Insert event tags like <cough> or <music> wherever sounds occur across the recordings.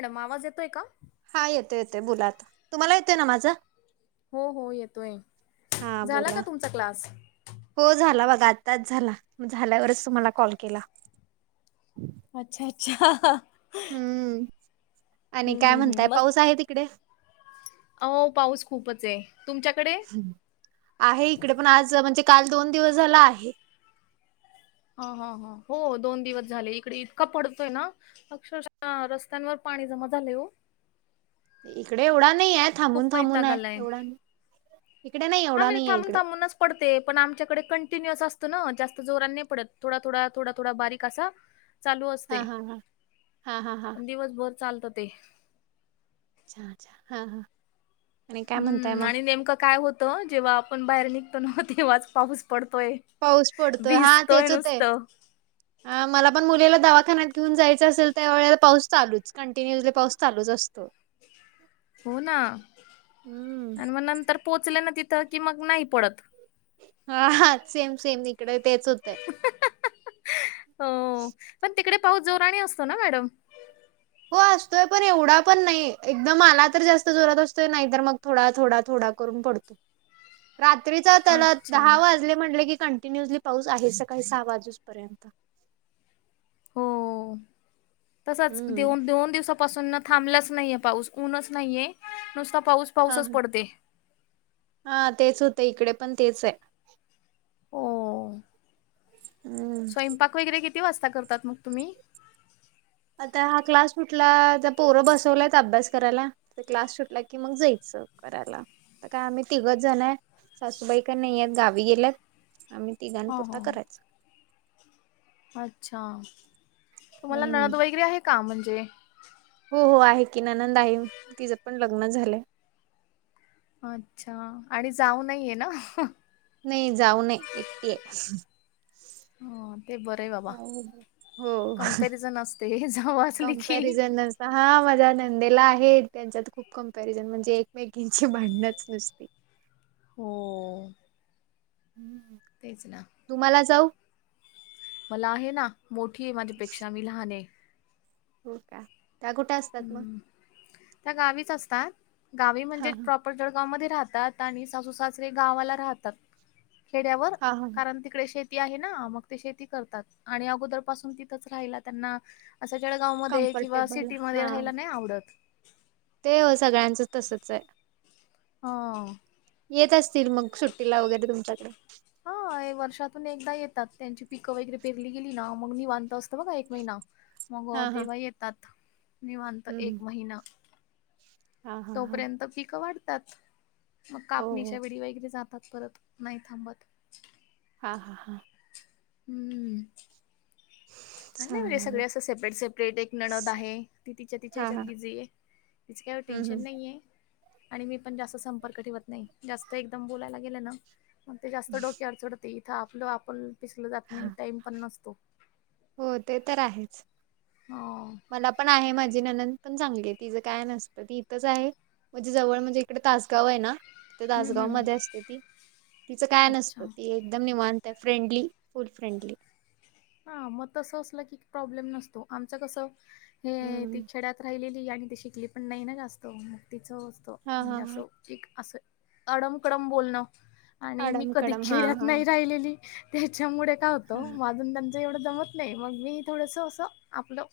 Madam आवाज येतोय का? हा येतोय येतोय बोलाता आता तुम्हाला येतोय न माझं हो हो येतोय. हा झाला का बोला. तुमचा क्लास? हो झाला बघा आत्ताच झाला. म झाल्यावरच तुम्हाला कॉल केला. अच्छा अच्छा हम्म आणि काय हम्म म्हणताय पाऊस आहे तिकडे आओ पाऊस खूपच ये तुमच्याकडे हं आहे इकड पण आज म्हणजे काल दोन दिवस झाला आहे. हा हा हा हो दोन दिवस झाले, इकडे इतकां पडतोय ना अक्षरशः रस्त्यांवर पाणी जमा झालयं ओ इकडे एवढा नाईये थांबून खूप थांबून वैताग आयं आलाय. एवढा नायं इकडे नाई हा एवढा म्हणजे नाइये थांबून इकड थांबूनच पडते पण आमच्याकडे कंटिन्युअस असतं न जास्त जोरांनी नाई पडत थोडा थोडा थोडा थोडा बारीक असा चालू हा असतयं हा हा हा हा हा आणं दिवसभर चालत ते अच्छा अच्छा हा हा आणि काय म्हणताय हम्म मग आणि नेमकं काय होतं जेव्हा आपण बाहेर निघतो ना तेव्हाच पाऊस पडतोय. पाऊस पडतो. हा भिजतोय तेच होतंय. नुसतं. हा मला पण मुलीला दवाखान्यात घेऊन जायचं असेल त्या वेळेला पाऊस चालूच कंटिन्युअसली पाऊस चालूच असतो. हो ना हम्म आणि म नंतर पोचले न तिथं की मग नाही पडत. हा सेम सेम इकडही तेच होतंय. हो पण तिकडे पाऊस जोरानी असतो ना मॅडम हो असतोय पण एवढा पण नाही एकदम आला तर जास्त जोरात असतोय नाहीतर मग थोडा थोडा थोडा करुन पडतोय. रात्रीचं त्याला अच्छा दहा वाजले म्हणटलं की, कन्टिनुअसली पाऊस आहेच सकाळी सहा वाजूसपर्यंत हो तसाच हम्म. देऊन देऊन दिवसापासून ना थांबलाच नाहीये पाऊस ऊनच नाहीये नुसता पाऊस हा पाऊसच हा पडते. हा तेच होतंयं इकडे पण तेच ये. ओ हम्म. स्वयंपाक वगैरे किती वाजता करतात मग तुम्ही आता हा क्लास सुटला त पोरं बसवल्यात अभ्यास करायला. आता क्लास सुटला की मग जयचं करायला. आता काय आम्ही तिघच जण ये, सासूबाई काय नाईयेत गावी गेल्यात आम्ही तिघांनी हा पुरता हा करायचा. अच्छा तुम्हांला हम्म. नणद वगैरे आहे का म्हणजे हो हो आहे की नणंद आहे. तिज पण लग्न झालंय. अच्छा आणि जाऊ नाहीये ना? नई जाऊ नय एकटी ये. हो ते बरंयं बाबा हो कंमपॅरिझन असते जाऊ असली की, कम्पॅरिझन नसता हा माझ्या नंदेला आहे त्यांच्या तर खूप कंपॅरिझन म्हणजे एकमेकीची भांडणच नुसती हो <unintelligible> तेच ना तुम्हांला जाऊ मला आहे ना मोठी आहे माझ्यापेक्षा मी लहान आहे हो का त्या का कुठे असतात मग हम्म त्या गावीच असतात गावी हां म्हणजे हां चप पर जळगाव मध्ये राहतात आणि सासू, सासरे गावाला राहतात खेड्यावर हां हां कारण तिकडे शेती आहे ना ना मग ते शेती करतात आणि अगोदर पासून तिथंच राहिला त्यांना असं जळगाव मध्ये किंवा कम्फर्टेबल सिटीमध्ये हां राहायला नाही आवडत ते ओ सगळ्यांचं तसच आहे ह येत असतील मग सुट्टीला वगैरे तुमच्याकडे ते वर्षातून एकदा येतात त्यांची पिकं वगैरे पेरली गेली ना मग निवांत असतं बघा एक महिना मग हां हां तेव्हा येतात निवांत एक महिना हा तोपर्यंत पीकं वाढतात मग हो हो कापणीच्या वेळी वगैरे जात तात परत नाही थांबत हा, हा हम्म नाही म्हणजे चालेल सगळे असं सेपरेट, सेपरेट एक नणंद आहे ती तिच्या, तिच्या हां हां हेच्यात बिझी आहे तिच काय एवढं हं, टेन्शन हं. नाहीये आणि मी पण जास्त संपर्क ठेवत नाही जास्त एकदम बोलायला गेले ना मग ते जास्त डोक्यावर चढ ते इथं आपलं आपण पिसलं जात हां नाही टाइम पण नसतो हो ते तर आहेच हा मला पण आहे माझी नणंद पण चांगली तिचं काय नसतं ती इथंच आहे म्हणजे जवळ म्हणजे तकडे तासगाव आहे ना ते हम्म तासगाव हम्म. मध्ये असते ती तिचं काय अच्छा नसतं ती एकदम निवांत आहे फ्रेंडली फुल फ्रेंडली हा मग तस असलं की प्रॉब्लेम नसतो आमच कस हे हम्म. ते खेड्यात राहिलेली आणि ती शिकली पण नाही ना जास्त म तिचं असतं हा हा म्हणजे हा असं एक असं अडम, कडम बोलणं आणि मी आडम कधी कडम हा खेड्यात हा नाही राहिलेली त्याच्यामुळे काय हा होतं माझं आणि त्यांचं एवढं जमत नाही मग मी थोडंस असं आपलं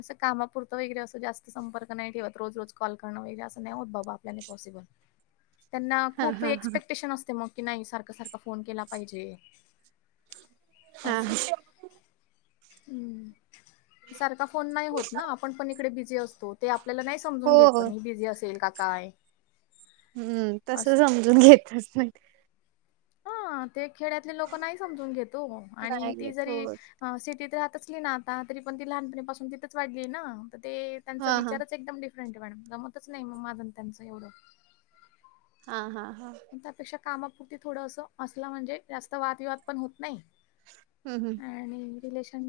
असं कामापुरतं वगैरे असं जास्त संपर्क नाही ठेवत रोज रोज कॉल करणं वगैरे असं नाही होत बाबा आपल्याने पॉसिबल <inaudible> त्यांना हा खूप हा हा एक्सपेक्टेशन असते मग की नाही सारखं, सारखं फोन केला पाहिजे हा, हा हम् सारखा फोन नाही होत ना आपण पण इकडे बिझी असतो ते आपल्याला नाही हो समजून घेत हो. पण बिझी असेल का काय हम्म तस असं समजून घेतच नाही हा ते खेड्यातले लोक नाही समजून घेतो आणि नाही ती घेत जरी हो. हा सिटीत राहतचली ना आता तरी पण ती लहानपणीपासून तिथंच वाढली ना तर ते त्यांचा हा हा विचारच एकदम डिफरंट आहे मॅडम जमतच नाही मग माझ आन त्यांचं एवढं हा हा हा. त्यापेक्षा कामापुरती थोडं असं असलं म्हणजे जास्त वादविवाद पण होत नाही. हम् हम्. आणि रिलेशन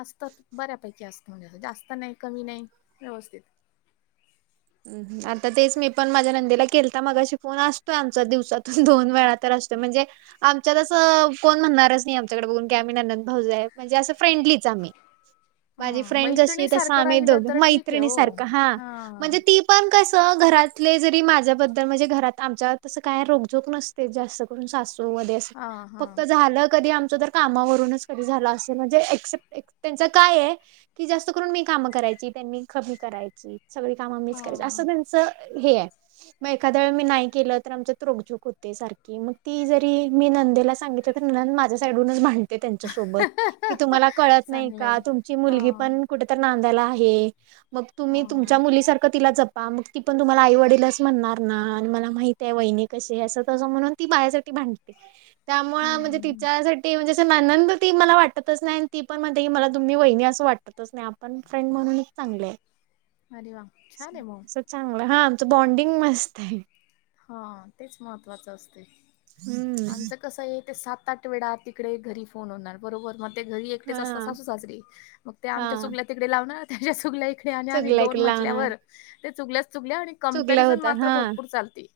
असत बऱ्यापैकी असत. जास्त नाही कमी नाही व्यवस्थित. आता तेच मी पण माझ्या नंदीला केल तर मगाशी फोन असतोय आमचा दिवसातून दोन वेळा तर असतोय म्हणजे आमच्यात असं कोण म्हणणारच नाही आमच्याकडे बघून की आम्ही ननंद भाऊजी आहे म्हणजे असं फ्रेंडलीच आम्ही. माझी हा फ्रेंड जशी मैत्रिणी तस सारखं आम्ही दोघ राहिलं तर ठीक आहे मैत्रिणी हो सारख हा. म्हणजे ती पण कसं घरातले जरी माझ्याबद्दल म्हणजे घरात आमच्या तसं काय रोखजोक नसत. ते जास्त करून सासू मध्ये अस हा हा फक्त झालं कधी आमच त कामावरूनच कधी झाला असेल म्हणजे एसेप त्यांच काय आहे की जास्त करून मी कामं करायची त्यांनी कमी करायची सगळी कामं मीच करायची हा असं हे आहे. मग एखाद वेळ मी नाही केलं तर आमच्या नोकझूक होते सारखी मग ती जरी मी नंदेला सांगित माझ्या साईडनच भांडत्या त्यांच्यासोबत की तुम्हा कडत नाही चांगलंय का तुमची हा मुलगी पण कु नांदाला आहे, मग हा हा तुम्ही हम्म मुलीसारखं तिला जपा मग ती पण तुम्हाला आईवडीलच म्हणणार ना आणि मला माहिती आहे वहिनी कशी असं तसं म्हणून. ती बायासाठी भांडते त्यामुळ म्हणजे हम्म ती हम्म त्यासाठी म्हणजे जसे नानंद ती मला वाटतच नाही आणि ती पण म्हणते की मला तुम्ही वहिनी असं वाटतच नाही आपण. फ्रेड म्हणूनच चांगले. अरे वा. छान आहे मग असं चांगलं, हा आमचं बॉन्डिंग मस्त आहे. हा तेच महत्वाचं असते. हम्म. आमचं कसं आहे ते सात-आठ वेळा तिकडे घरी फोन होणार बरोबर मग ते घरी एकटेच असतात हा. साज रे मग ते आमच्या हा चूगला तिकडे लावणार त्याच्या चूगला हे आणि आम्ही चुगला दोन इकडे लावणार म्हटल्यावर ते चुकल्याच चुकल्या आणि चुगला कंपेरिझन होता मात्र हा भरपूर चालते.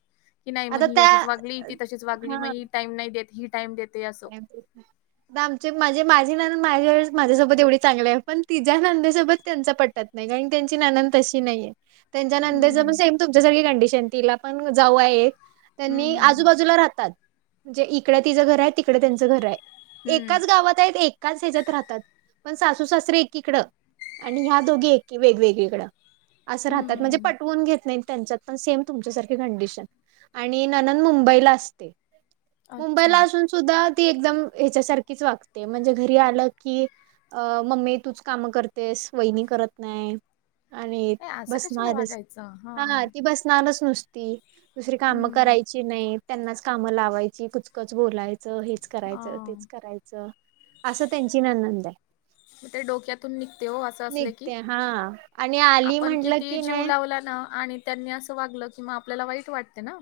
की नाही मग आता ही त्या अशीच वागली, ती तशीच वागली हा मग ही टाईम नाही देते, ही टाईम देते असं. <inaudible> आमचे म्हणजे माझे ना माझ्या माझ्यासोबत एवढी चांगले आहे पण तिझ्या नांदीसोबत त्यांचा पटतात. नाही कारण त्यांची नानंद तशी नाहीये. त्यांच्या हम्म नंदेचा पण हम्म सेम तुमच्यासारखी कंडिशन तिला पण जाऊ आहेत. हम्म त्यांनी हम्म आजूबाजूला राहतात, म्हणजे इकड तिचं घर आहे तिकडे त्यांचं घर आहे. हम्म एकाच गावात आहेत एकाच ह्याच्यात राहतात पण सासू-सासरे एकीकडं. आणि ह्या दोघी एकी वेगवेगळीकडं असं राहतात हम्म म्हणजे हम्म. पटवून घेत नाहीत त्यांच्या पण सेम तुमच्यासारखे कंडिशन आणि ननंद मुंबईला असते. अच्छा मुंबईला असून सुद्धा ती एकदम हच्यासारखीच वागते म्हणजे घरी आलं की अ मम्मी तूच काम करतेस वहिनी करत नाही. आणि ए असं कशाला बसणारच, वागायचं हा ती बसणारच नुसते दुसरी कामं हम्म करायची नाही त्यांनाच काम लावायची कुचकच बोलायची. हेच हा करायचं, तेच करायचं असं त्यांची ननंद आहे. ते डोक्यातून निघते हो असं असले की. निघते हा आणि आली आपण म्हटलं कितीही की जीव नाही लावला आणि त्यांनी असं वागलं की मग आपल्याला वाईट वाटते ना.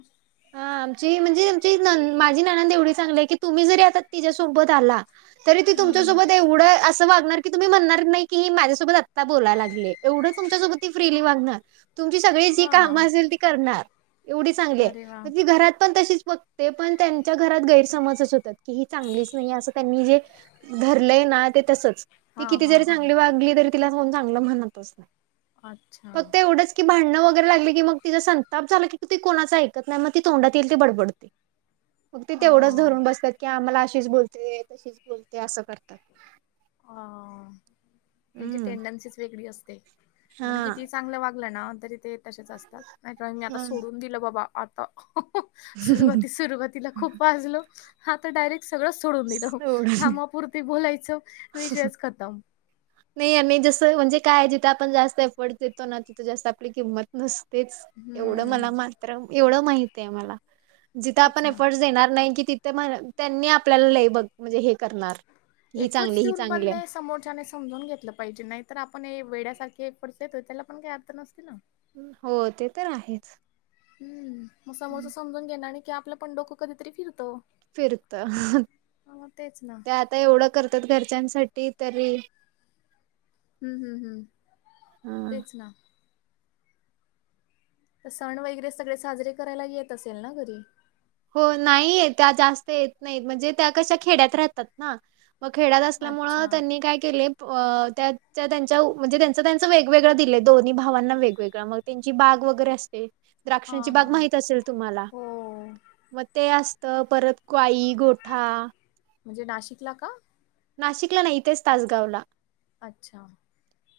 हा आमची म्हणजे आमची माझी ननंद एवढी चांगली आहे की तुम्ही जरी आता तिच्यासोबत आला तरी ती हम्म तुमच्यासोबत एवढं असं वागणार की तुम्ही म्हणणार नाही की माझ्यासोबत आत्ता बोला लागल्या एवढ तुमच्यासोबत ती फ्रीली वागणार. तुमची सगळी जी हा कामं असेल ती करणार एवढी चांगलीये. अरे वा घरात पण तशीच बघते पण त्यांच्या घरात गैरसमजच होतात की ही चांगलीच नाही असं त्यांनी जे धरलंय ना ते तसच. ती हा किती हा जरी हा. चांगली वागली तरी तिला कोण चांगलं म्हणतच नाही. अच्छा फक्त एवढंच की भांडणं वगैरे लागले की मग तिचा संताप झाला की ती कोणाच ऐकत नाही मग ती तोंडात येईल ते बडबडते, मग ती हा तेवढंच धरून बसतात की आम्हाला अशीच बोलते. तशीच बोलते असं करतात. अ, त्यांची टेंडन्सी वेगळी असते. आपण किती हा चांगलं वागलं ना तरी ते तसेच असतात नाही मी आता हा. सोडून दिलं बाबा. सुरुवाती, सुरुवातीला खूप वाजल आता डायरेक्ट सगळं सोडून दिलं सोड कामापुरती बोलायचं विषयच खतम. नाही आणि जसं म्हणजे काय जिथं आपण जास्त एफर्ट देतो ना तिथं जास्त आपली किंमत नसतेच. एवढं हम्म मला मात्र एवढं माहित आहे मला. जिथं तेच आपण ना. एफर्ट्स देणार नाही कि तिथे त्यांनी आपल्याला लय बघणार म्हणजे हे करणार. ही एफेर्ट्स चांगली ही देऊन पण चांगली आहे नाही समोरच्यानेचं समजून घेतलं पाहिजे नाहीतर आपण वेड्यासारखे एफेर्ट्स देतोय त्याला पण काय अर्थ नसतील ना. हो ते तर आहेच. हम् म समोर समजून घेणार नाही की आपलं पण डोकं कधीतरी फिरतो. फिरत, मग तेच ना ते आता एवढं करतात घरच्यांसाठी तरी हम्म हम्म हम्, हा. तेच ना. सण वगैरे सगळे साजरे करायला येत असेल ना घरी? हो नाहीय त्या जास्त येत नाहीत म्हणजे त्या कशा खेड्यात राहतात ना. मग खेड्यात असल्यामूळ अच्छा त्यांनी काय केले. अ त्या-त्यांच्या म्हणजे त्यांच-त्यांचं वेगवेगळं दिले दोन्ही भावांना वेगवेगळं मग त्यांची बाग वगैरे असते हा द्राक्षांची हा. बाग माहित असेल तुम्हाला. हो मग ते असत परत गाई, गोठा. म्हणजे नाशिकला का? नाशिकला नाही इथंच तासगावला. अच्छा!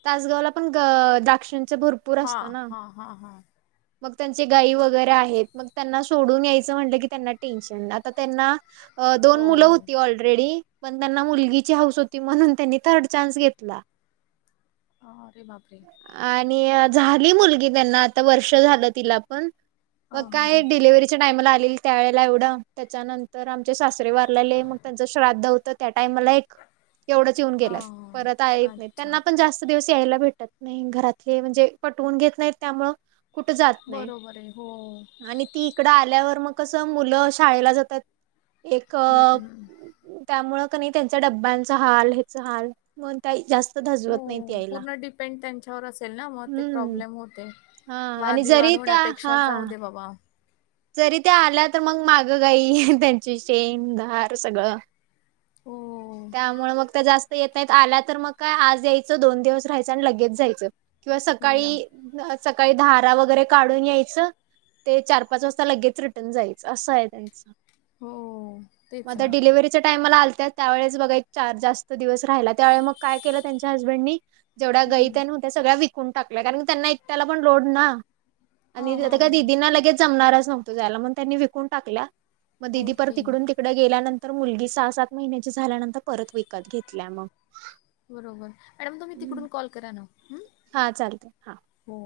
तासगावला पण द्राक्षांच भरपूर हा असत ना. हा हा हा मग त्यांचे गायी वगैरे आहेत मग त्यांना सोडून यायचं म्हटलं की त्यांना टेन्शन, आता त्यांना अ हो दोन मुलं होती ऑलरेडी पण त्यांना मुलगीची हाऊस होती म्हणून त्यांनी थर्ड चान्स घेतला. हा अरे बापरे! आणि झाली मुलगी त्यांना आता वर्ष झालं तिला पण. हा मग हा काय हा डिलिव्हरीच्या टाइमाला आलेली त्यावेेळेला एवढं त्याच्यानंतर तर आमचे सासरे वारलेले मग त्यांचं श्राद्ध होतं त्या टाइमाला एक एवढंच येऊन गेल्यात परत येत हा नाहीत, अच्छा त्यांना जास्त दिवस यायला भेटत नाही घरातले म्हणजे पटवून घेत नाहीत त्यामूळ कुठं जात नाही. बरोबर आहे हो. <inaudible> आणि ती इकडं आल्यावर मग कसं मुलं शाळेला जातात एक त्यामुळे क नई त्यांच्या डब्यांचा हाल, हेच हाल म त्या जास्त हो धजवत नाहीत यायला पूर्ण डिपेंड त्यांच्यावर असेल ना मग ते हम्म प्रॉब्लेम होते. हा आणि जरी वादविवाद त्या होण्यापेक्षा हा जाऊ दे बाबा. जरी त्या आल्या तर मग मागं गाई त्यांची शेण, धार सगळं. हो, <inaudible> त्यामुळे मग त्या जास्त- येतात आला तर मग काय आज यायचं दोन दिवस राहायचं आणि लगेच जायचं किंवा हो ना. सकाळी- सकाळी धारा वगैरे काढून यायचं, ते चार पाच वाजता लगेच रिटर्न जायचं असं आहे त्याचं. हो, तेच मग ना. डिलिव्हरीच्या टाइमला आलत त्यावेळेस बघा एक चार जास्त दिवस राहिला त्यावेळी मग काय केलं त्यांच्या हसबंड नी जेवढ्या गाई हं. त्या सगळ्या विकून टाकल्या कारण त्यांना एकट्याला पण लोड ना आणि हां, हां, हां. दिदीना लगेच जमणारच नव्हतं जायला म्हणून त्यांनी विकून टाकल्या मग दीदी परत ओके. इकडून तिकड तिकडे गेल्यानंतर मुलगी सहा-सात महिन्याची झाल्यानंतर परत विकत घेतल्या मग. बरोबर. मॅडम तुम्ही तिकडून <inaudible> कॉल करा ना, हम्. हा चालत, हा. हो.